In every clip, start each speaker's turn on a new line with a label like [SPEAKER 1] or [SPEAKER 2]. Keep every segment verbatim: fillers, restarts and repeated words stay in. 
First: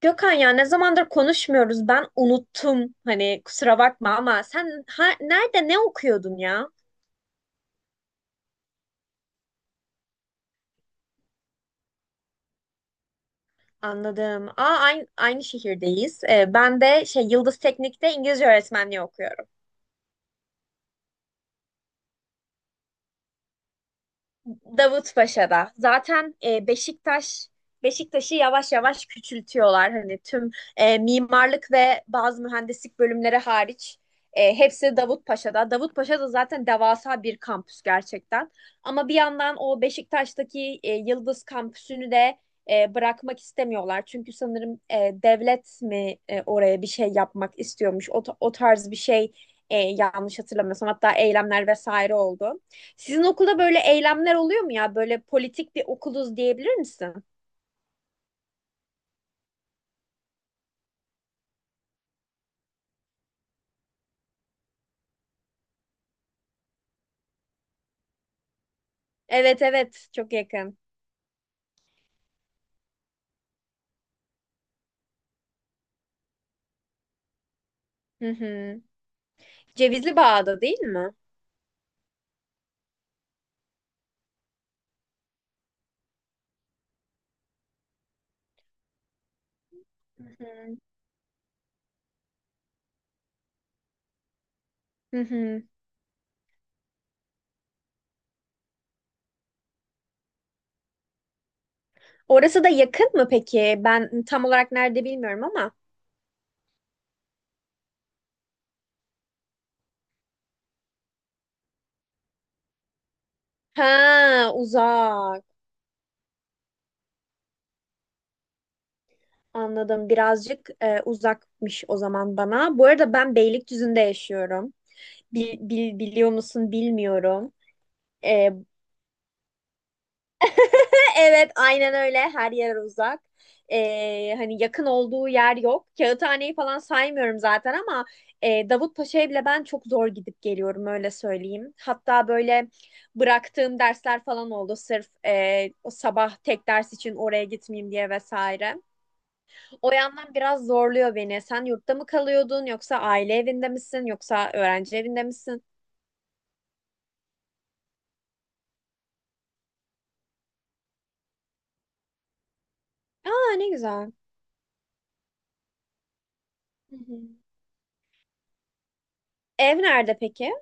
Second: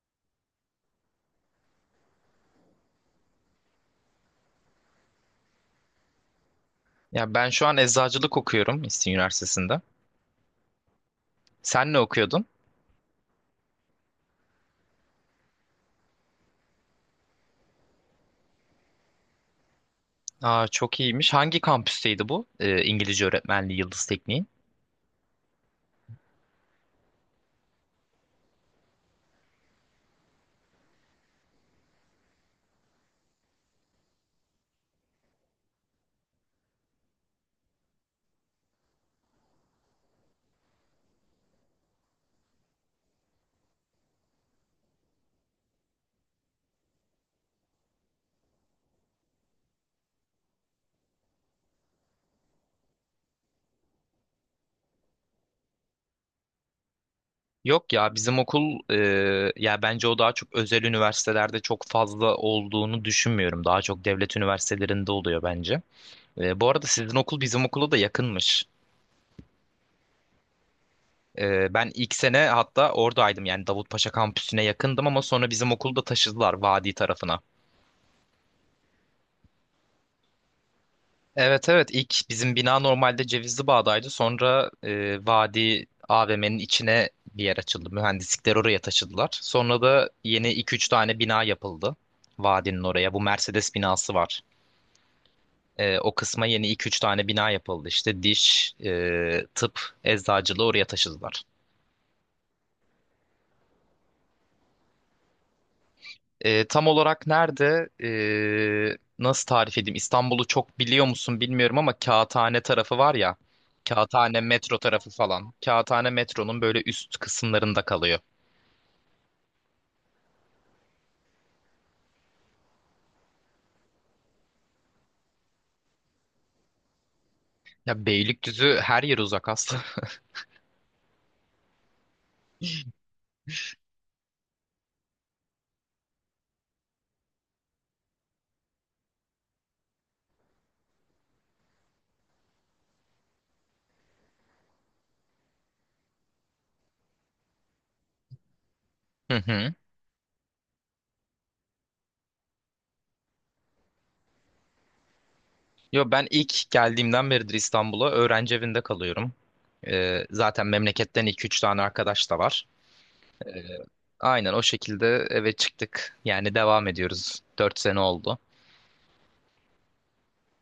[SPEAKER 1] Gökhan ya ne zamandır konuşmuyoruz. Ben unuttum. Hani kusura bakma ama sen ha, nerede ne okuyordun ya?
[SPEAKER 2] Ya ben şu an eczacılık okuyorum İstinye Üniversitesi'nde. Sen ne okuyordun?
[SPEAKER 1] Anladım. Aa, aynı, aynı şehirdeyiz. Ee, ben de şey Yıldız Teknik'te İngilizce öğretmenliği okuyorum.
[SPEAKER 2] Aa, çok iyiymiş. Hangi kampüsteydi bu? Ee, İngilizce öğretmenliği Yıldız Tekniği.
[SPEAKER 1] Davutpaşa'da. Zaten e, Beşiktaş Beşiktaş'ı yavaş yavaş küçültüyorlar. Hani tüm e, mimarlık ve bazı mühendislik bölümleri hariç e, hepsi Davutpaşa'da. Davutpaşa da zaten devasa bir kampüs gerçekten. Ama bir yandan o Beşiktaş'taki e, Yıldız kampüsünü de e, bırakmak istemiyorlar. Çünkü sanırım e, devlet mi e, oraya bir şey yapmak istiyormuş. O, ta- o tarz bir şey e, yanlış hatırlamıyorsam. Hatta eylemler vesaire oldu. Sizin okulda böyle eylemler oluyor mu ya? Böyle politik bir okuluz diyebilir misin?
[SPEAKER 2] Yok ya bizim okul e, ya bence o daha çok özel üniversitelerde çok fazla olduğunu düşünmüyorum. Daha çok devlet üniversitelerinde oluyor bence. E, bu arada sizin okul bizim okula da yakınmış.
[SPEAKER 1] Evet, evet, çok yakın.
[SPEAKER 2] E, ben ilk sene hatta oradaydım yani Davutpaşa kampüsüne yakındım ama sonra bizim okulu da taşıdılar Vadi tarafına.
[SPEAKER 1] Hı hı. Cevizli Bağ'da değil mi?
[SPEAKER 2] Evet, evet, ilk bizim bina normalde Cevizli Bağ'daydı. Sonra e, Vadi A V M'nin içine bir yer açıldı. Mühendislikler oraya taşıdılar. Sonra da
[SPEAKER 1] Hı
[SPEAKER 2] yeni iki
[SPEAKER 1] hı.
[SPEAKER 2] üç tane bina yapıldı. Vadinin oraya. Bu Mercedes binası var.
[SPEAKER 1] Hı hı.
[SPEAKER 2] E, o kısma yeni iki üç tane bina yapıldı. İşte diş, e, tıp, eczacılığı oraya taşıdılar.
[SPEAKER 1] Orası da yakın mı peki? Ben tam olarak nerede bilmiyorum ama.
[SPEAKER 2] Ee, tam olarak nerede? Ee, nasıl tarif edeyim? İstanbul'u çok biliyor musun bilmiyorum ama Kağıthane tarafı var ya. Kağıthane
[SPEAKER 1] Ha,
[SPEAKER 2] metro tarafı
[SPEAKER 1] uzak.
[SPEAKER 2] falan. Kağıthane metronun böyle üst kısımlarında kalıyor.
[SPEAKER 1] Anladım. Birazcık e, uzakmış o zaman bana. Bu arada ben Beylikdüzü'nde yaşıyorum. Bil- bil- biliyor musun bilmiyorum.
[SPEAKER 2] Ya
[SPEAKER 1] E,
[SPEAKER 2] Beylikdüzü her yer uzak aslında.
[SPEAKER 1] Evet, aynen öyle. Her yer uzak. Ee, hani yakın olduğu yer yok. Kağıthaneyi falan saymıyorum zaten ama e, Davutpaşa'ya bile ben çok zor gidip geliyorum öyle söyleyeyim. Hatta böyle bıraktığım dersler falan oldu sırf e, o sabah tek ders için oraya gitmeyeyim diye vesaire.
[SPEAKER 2] Hı hı.
[SPEAKER 1] O yandan biraz zorluyor beni. Sen yurtta mı kalıyordun yoksa aile evinde misin yoksa öğrenci evinde misin?
[SPEAKER 2] Yo, ben ilk geldiğimden beridir İstanbul'a öğrenci evinde kalıyorum. Ee, zaten memleketten iki üç tane arkadaş da var.
[SPEAKER 1] Aa,
[SPEAKER 2] Ee,
[SPEAKER 1] ne güzel.
[SPEAKER 2] aynen o şekilde eve çıktık. Yani devam
[SPEAKER 1] Hı hı.
[SPEAKER 2] ediyoruz. Dört sene oldu.
[SPEAKER 1] Ev nerede peki?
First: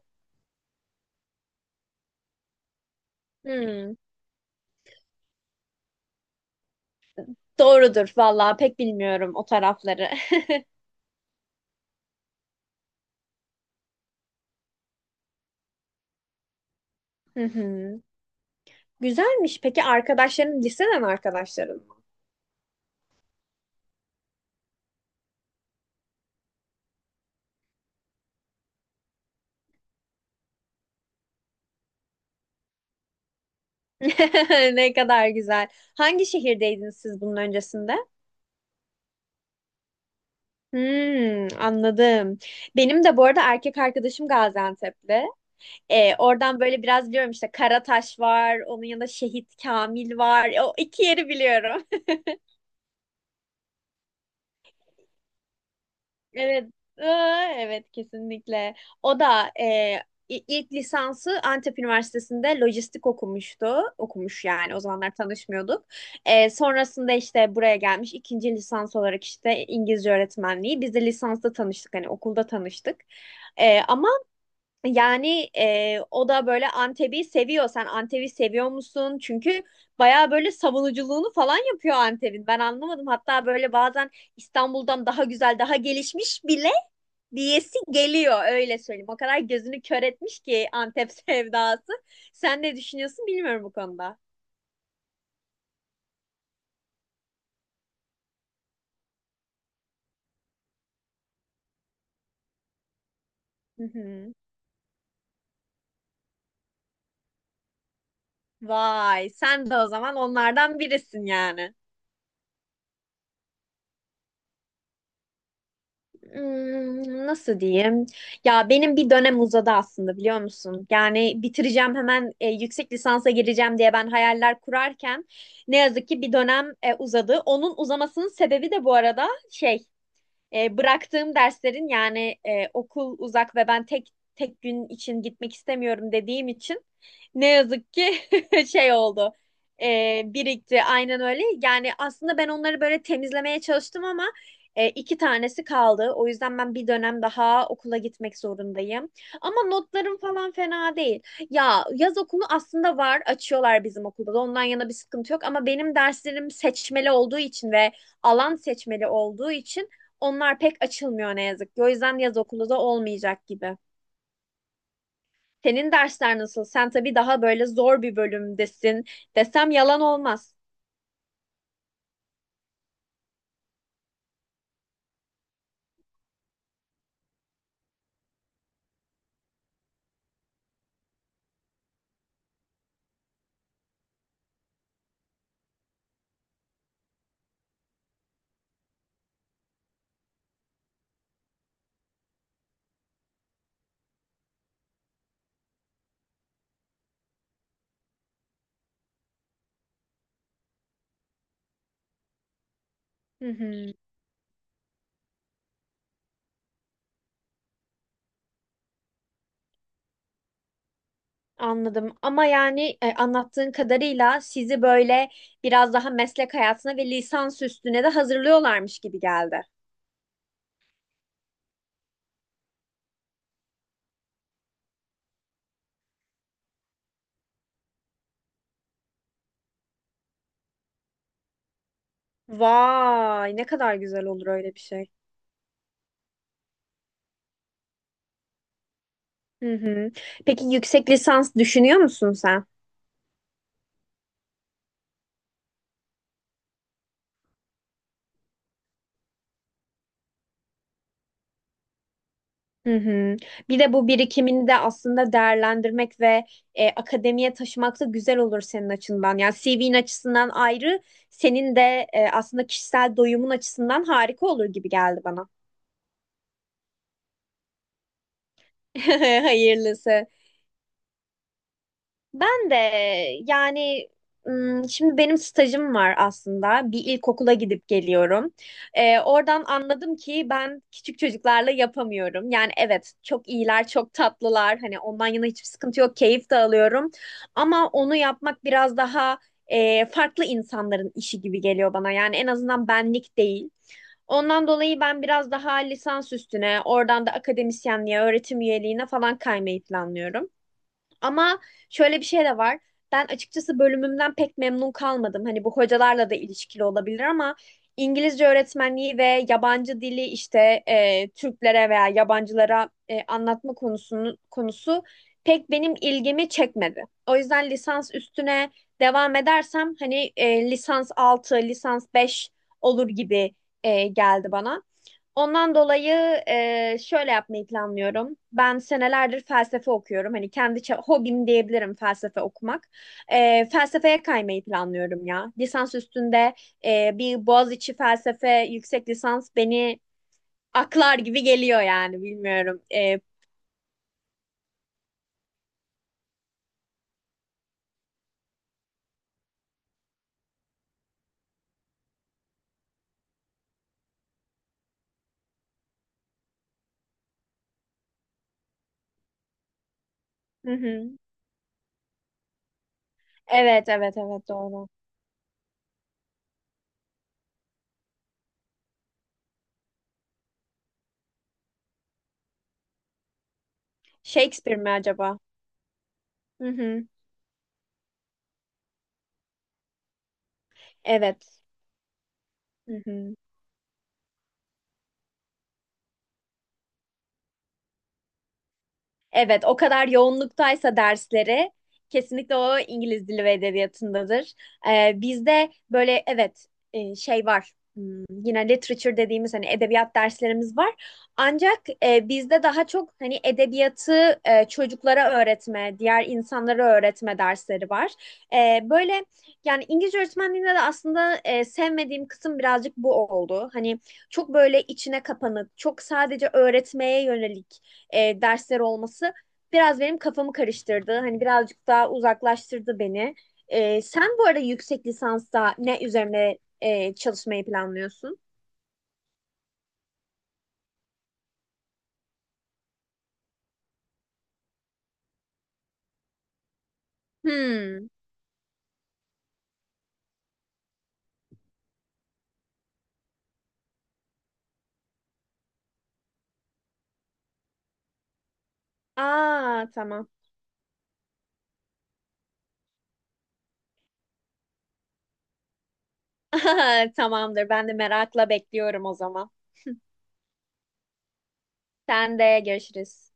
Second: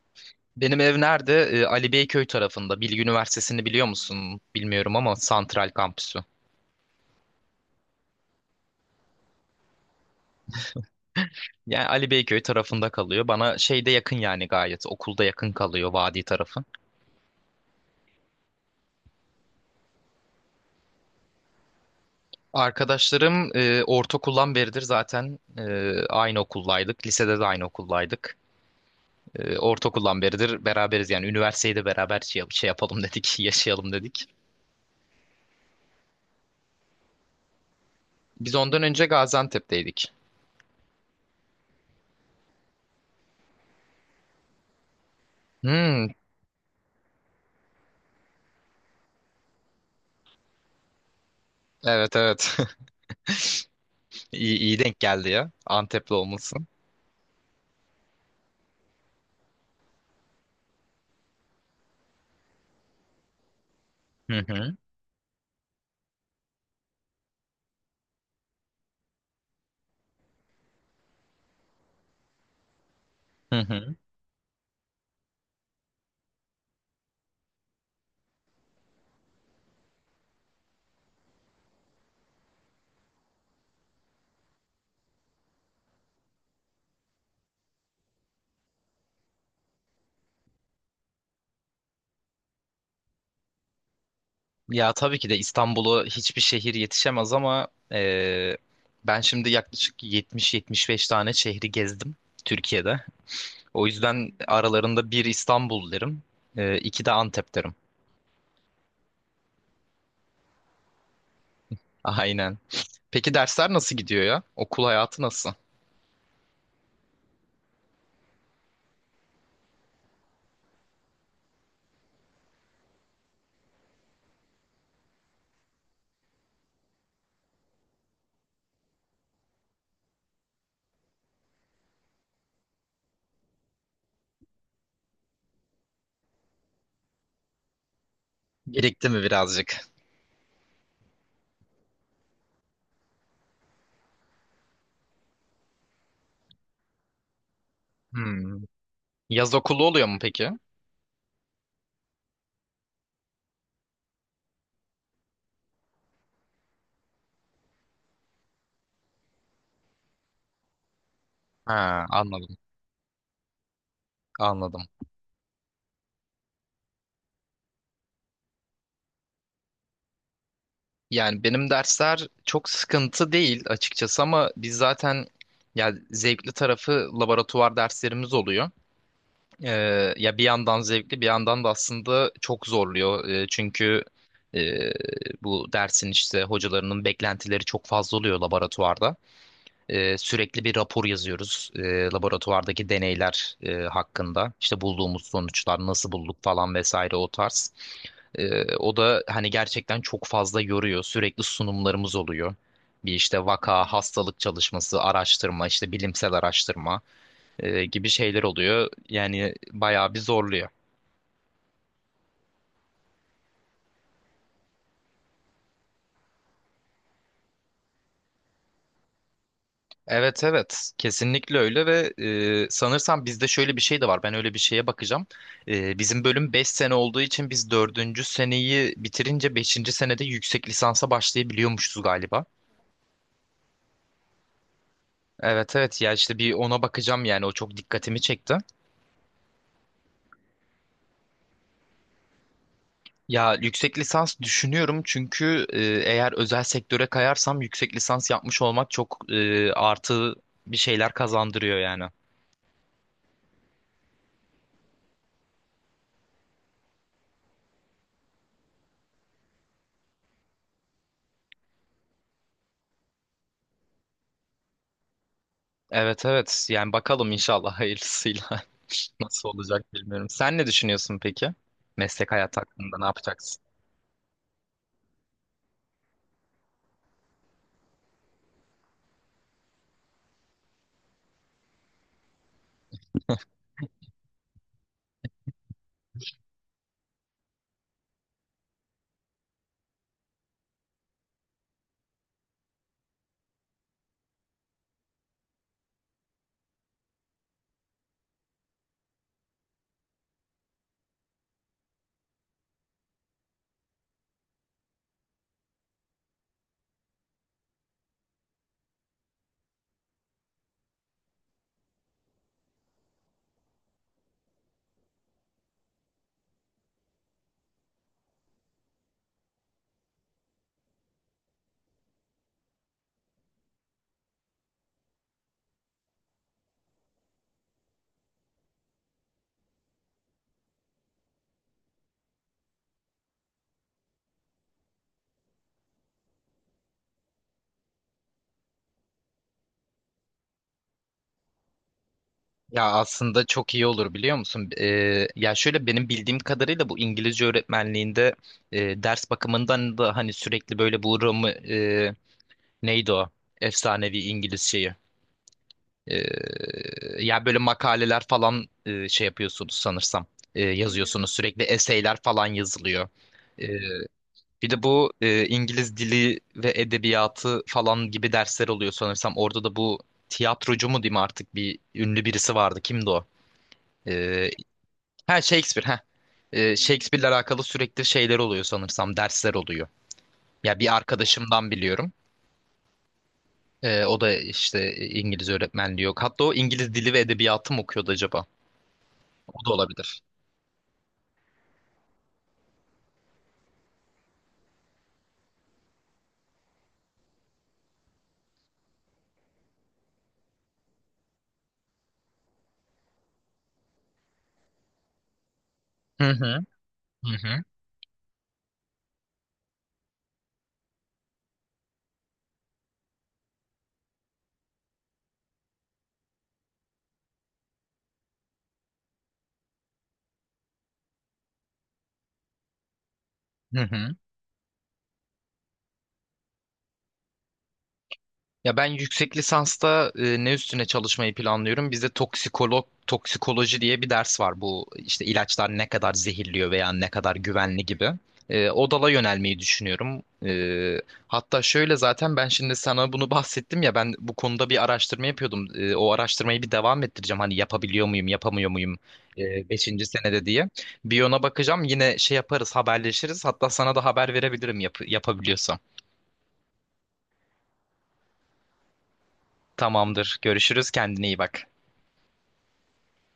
[SPEAKER 2] Benim ev nerede? Ee, Ali Beyköy tarafında. Bilgi Üniversitesi'ni biliyor
[SPEAKER 1] Hmm.
[SPEAKER 2] musun? Bilmiyorum ama Santral Kampüsü.
[SPEAKER 1] Doğrudur vallahi, pek bilmiyorum o tarafları.
[SPEAKER 2] Yani Ali Beyköy tarafında kalıyor. Bana şeyde yakın yani gayet. Okulda yakın kalıyor vadi tarafı.
[SPEAKER 1] Hı hı. Güzelmiş. Peki arkadaşların liseden arkadaşların mı?
[SPEAKER 2] Arkadaşlarım e, ortaokuldan beridir zaten e, aynı okuldaydık. Lisede de aynı okuldaydık. E, ortaokuldan beridir beraberiz yani. Üniversiteyi de beraber şey, şey yapalım dedik, yaşayalım dedik.
[SPEAKER 1] Ne kadar güzel. Hangi şehirdeydiniz siz bunun öncesinde?
[SPEAKER 2] Biz ondan önce Gaziantep'teydik.
[SPEAKER 1] Hmm, anladım. Benim de bu arada erkek arkadaşım Gaziantep'li.
[SPEAKER 2] Hmm,
[SPEAKER 1] Ee, oradan böyle biraz biliyorum işte Karataş var, onun yanında Şehit Kamil var. O iki yeri biliyorum.
[SPEAKER 2] evet, evet. İyi, iyi denk geldi ya. Antepli olması.
[SPEAKER 1] Evet, ıı, evet kesinlikle. O da e, i- ilk lisansı Antep Üniversitesi'nde lojistik okumuştu.
[SPEAKER 2] Hı
[SPEAKER 1] Okumuş yani,
[SPEAKER 2] hı.
[SPEAKER 1] o zamanlar tanışmıyorduk. E, sonrasında işte buraya gelmiş ikinci lisans olarak işte İngilizce öğretmenliği. Biz de lisansta tanıştık, hani okulda tanıştık.
[SPEAKER 2] Hı
[SPEAKER 1] E,
[SPEAKER 2] hı.
[SPEAKER 1] ama yani e, o da böyle Antep'i seviyor. Sen Antep'i seviyor musun? Çünkü bayağı böyle savunuculuğunu falan yapıyor Antep'in. Ben anlamadım. Hatta böyle bazen İstanbul'dan daha güzel, daha gelişmiş bile diyesi geliyor öyle söyleyeyim. O kadar gözünü kör etmiş ki Antep sevdası. Sen ne düşünüyorsun bilmiyorum bu konuda.
[SPEAKER 2] Ya tabii ki de İstanbul'u hiçbir şehir yetişemez ama e, ben şimdi yaklaşık yetmiş yetmiş beş tane şehri gezdim Türkiye'de.
[SPEAKER 1] Hı
[SPEAKER 2] O yüzden
[SPEAKER 1] hı.
[SPEAKER 2] aralarında bir İstanbul derim, e, iki de Antep derim.
[SPEAKER 1] Vay, sen de o zaman onlardan birisin yani.
[SPEAKER 2] Aynen. Peki dersler nasıl gidiyor ya? Okul hayatı nasıl?
[SPEAKER 1] Hmm, nasıl diyeyim? Ya benim bir dönem uzadı aslında, biliyor musun? Yani bitireceğim hemen, e, yüksek lisansa gireceğim diye ben hayaller kurarken ne yazık ki bir dönem e, uzadı. Onun uzamasının sebebi de bu arada şey E, bıraktığım derslerin yani, e, okul uzak ve ben tek tek gün için gitmek istemiyorum dediğim için ne yazık ki şey
[SPEAKER 2] Birikti mi
[SPEAKER 1] oldu.
[SPEAKER 2] birazcık?
[SPEAKER 1] E, birikti, aynen öyle. Yani aslında ben onları böyle temizlemeye çalıştım ama e, iki tanesi kaldı. O yüzden ben bir dönem daha okula gitmek
[SPEAKER 2] Hmm.
[SPEAKER 1] zorundayım.
[SPEAKER 2] Yaz
[SPEAKER 1] Ama
[SPEAKER 2] okulu oluyor
[SPEAKER 1] notlarım
[SPEAKER 2] mu peki?
[SPEAKER 1] falan fena değil. Ya yaz okulu aslında var. Açıyorlar bizim okulda da. Ondan yana bir sıkıntı yok. Ama benim derslerim seçmeli olduğu için ve alan seçmeli olduğu için onlar pek açılmıyor ne yazık ki. O
[SPEAKER 2] Ha,
[SPEAKER 1] yüzden yaz
[SPEAKER 2] anladım,
[SPEAKER 1] okulu da olmayacak gibi.
[SPEAKER 2] anladım.
[SPEAKER 1] Senin dersler nasıl? Sen tabii daha böyle zor bir bölümdesin desem yalan olmaz.
[SPEAKER 2] Yani benim dersler çok sıkıntı değil açıkçası ama biz zaten yani zevkli tarafı laboratuvar derslerimiz oluyor. Ee, ya bir yandan zevkli bir yandan da aslında çok zorluyor. Ee, çünkü e, bu dersin işte hocalarının beklentileri çok fazla oluyor laboratuvarda. Ee, sürekli bir rapor yazıyoruz ee, laboratuvardaki deneyler e, hakkında. İşte bulduğumuz sonuçlar nasıl bulduk falan vesaire o tarz. Ee, o da hani gerçekten çok fazla yoruyor. Sürekli sunumlarımız oluyor. Bir işte
[SPEAKER 1] Hı
[SPEAKER 2] vaka,
[SPEAKER 1] hı,
[SPEAKER 2] hastalık çalışması, araştırma, işte bilimsel araştırma e, gibi şeyler oluyor. Yani bayağı bir zorluyor.
[SPEAKER 1] anladım. Ama yani e, anlattığın kadarıyla sizi böyle biraz daha meslek hayatına ve lisans üstüne de hazırlıyorlarmış gibi geldi.
[SPEAKER 2] Evet, evet, kesinlikle öyle ve e, sanırsam bizde şöyle bir şey de var, ben öyle bir şeye bakacağım. E, bizim bölüm beş sene olduğu için biz dördüncü seneyi bitirince beşinci senede yüksek lisansa başlayabiliyormuşuz galiba.
[SPEAKER 1] Vay, ne kadar güzel olur öyle bir şey.
[SPEAKER 2] Evet, evet, ya işte bir ona bakacağım yani o çok dikkatimi çekti.
[SPEAKER 1] Hı hı. Peki yüksek lisans düşünüyor musun sen?
[SPEAKER 2] Ya yüksek lisans düşünüyorum çünkü e, eğer özel sektöre kayarsam yüksek lisans yapmış olmak çok e, artı bir şeyler kazandırıyor yani.
[SPEAKER 1] Hı hı. Bir de bu birikimini de aslında değerlendirmek ve e, akademiye taşımak da güzel olur senin açından. Yani C V'nin açısından ayrı, senin de e, aslında kişisel doyumun açısından harika olur gibi geldi bana.
[SPEAKER 2] Evet, evet, yani bakalım inşallah hayırlısıyla nasıl olacak
[SPEAKER 1] Hayırlısı.
[SPEAKER 2] bilmiyorum. Sen ne düşünüyorsun peki? Meslek hayatı
[SPEAKER 1] Ben de
[SPEAKER 2] hakkında ne yapacaksın?
[SPEAKER 1] yani ım, şimdi benim stajım var aslında. Bir ilkokula gidip geliyorum. Ee, oradan anladım ki ben küçük çocuklarla yapamıyorum. Yani evet, çok iyiler, çok tatlılar. Hani ondan yana hiçbir sıkıntı yok. Keyif de alıyorum. Ama onu yapmak biraz daha e, farklı insanların işi gibi geliyor bana. Yani en azından benlik değil. Ondan dolayı ben biraz daha lisans üstüne, oradan da akademisyenliğe, öğretim üyeliğine falan kaymayı planlıyorum. Ama şöyle bir şey de var. Ben açıkçası bölümümden pek memnun kalmadım. Hani bu hocalarla da ilişkili olabilir ama İngilizce öğretmenliği ve yabancı dili işte e, Türklere veya yabancılara e, anlatma konusunun konusu pek benim ilgimi çekmedi. O yüzden lisans üstüne devam edersem hani e, lisans altı lisans beş olur gibi e, geldi bana. Ondan dolayı e, şöyle yapmayı planlıyorum. Ben senelerdir felsefe okuyorum. Hani kendi ça- hobim diyebilirim felsefe okumak. E, felsefeye kaymayı planlıyorum ya. Lisans üstünde e, bir Boğaziçi felsefe yüksek lisans beni aklar gibi geliyor yani bilmiyorum.
[SPEAKER 2] Ya
[SPEAKER 1] E,
[SPEAKER 2] aslında çok iyi olur biliyor musun? Ee, ya şöyle benim bildiğim kadarıyla bu İngilizce öğretmenliğinde e, ders bakımından da hani sürekli böyle bu Roma, e, neydi o? Efsanevi İngiliz şeyi. Ee, ya böyle makaleler falan e, şey yapıyorsunuz sanırsam. E,
[SPEAKER 1] hı hı.
[SPEAKER 2] yazıyorsunuz sürekli eseyler falan yazılıyor. Ee,
[SPEAKER 1] Evet evet evet
[SPEAKER 2] Bir de
[SPEAKER 1] doğru.
[SPEAKER 2] bu e, İngiliz dili ve edebiyatı falan gibi dersler oluyor sanırsam. Orada da bu tiyatrocu mu diyeyim artık bir ünlü birisi vardı. Kimdi o? E,
[SPEAKER 1] Shakespeare mi acaba?
[SPEAKER 2] ha Shakespeare. Ha.
[SPEAKER 1] Hı
[SPEAKER 2] E,
[SPEAKER 1] hı.
[SPEAKER 2] Shakespeare'le alakalı sürekli şeyler oluyor sanırsam. Dersler oluyor. Ya bir
[SPEAKER 1] Evet.
[SPEAKER 2] arkadaşımdan biliyorum.
[SPEAKER 1] Hı hı.
[SPEAKER 2] E, o da işte İngiliz öğretmenliği yok. Hatta o İngiliz dili ve edebiyatı mı okuyordu acaba? O
[SPEAKER 1] Evet,
[SPEAKER 2] da
[SPEAKER 1] o kadar
[SPEAKER 2] olabilir.
[SPEAKER 1] yoğunluktaysa dersleri kesinlikle o İngiliz Dili ve Edebiyatı'ndadır. Ee, bizde böyle evet e, şey var. Hmm, yine literature dediğimiz hani edebiyat derslerimiz var. Ancak e, bizde daha çok hani edebiyatı e, çocuklara öğretme,
[SPEAKER 2] Hı
[SPEAKER 1] diğer
[SPEAKER 2] hı.
[SPEAKER 1] insanlara
[SPEAKER 2] Hı
[SPEAKER 1] öğretme
[SPEAKER 2] hı.
[SPEAKER 1] dersleri var. E, böyle yani İngilizce öğretmenliğinde de aslında e, sevmediğim kısım birazcık bu oldu. Hani çok böyle içine kapanık, çok sadece öğretmeye yönelik e, dersler olması biraz benim kafamı karıştırdı. Hani birazcık daha uzaklaştırdı beni.
[SPEAKER 2] Hı
[SPEAKER 1] E,
[SPEAKER 2] hı.
[SPEAKER 1] sen bu arada yüksek lisansta ne üzerine e, çalışmayı planlıyorsun?
[SPEAKER 2] Ya ben yüksek lisansta e, ne üstüne çalışmayı planlıyorum? Bizde toksikolog toksikoloji diye bir ders var. Bu işte ilaçlar ne kadar zehirliyor veya ne kadar güvenli
[SPEAKER 1] Hmm.
[SPEAKER 2] gibi. E, o dala yönelmeyi düşünüyorum. E, hatta şöyle zaten ben şimdi sana bunu bahsettim ya ben bu konuda bir araştırma yapıyordum. E, o araştırmayı bir devam ettireceğim. Hani yapabiliyor muyum, yapamıyor muyum? E,
[SPEAKER 1] Aa,
[SPEAKER 2] beşinci
[SPEAKER 1] tamam.
[SPEAKER 2] senede diye. Bir ona bakacağım. Yine şey yaparız, haberleşiriz. Hatta sana da haber verebilirim yap yapabiliyorsam.
[SPEAKER 1] Tamamdır. Ben de merakla bekliyorum o zaman.
[SPEAKER 2] Tamamdır. Görüşürüz. Kendine iyi bak.
[SPEAKER 1] Sen de görüşürüz.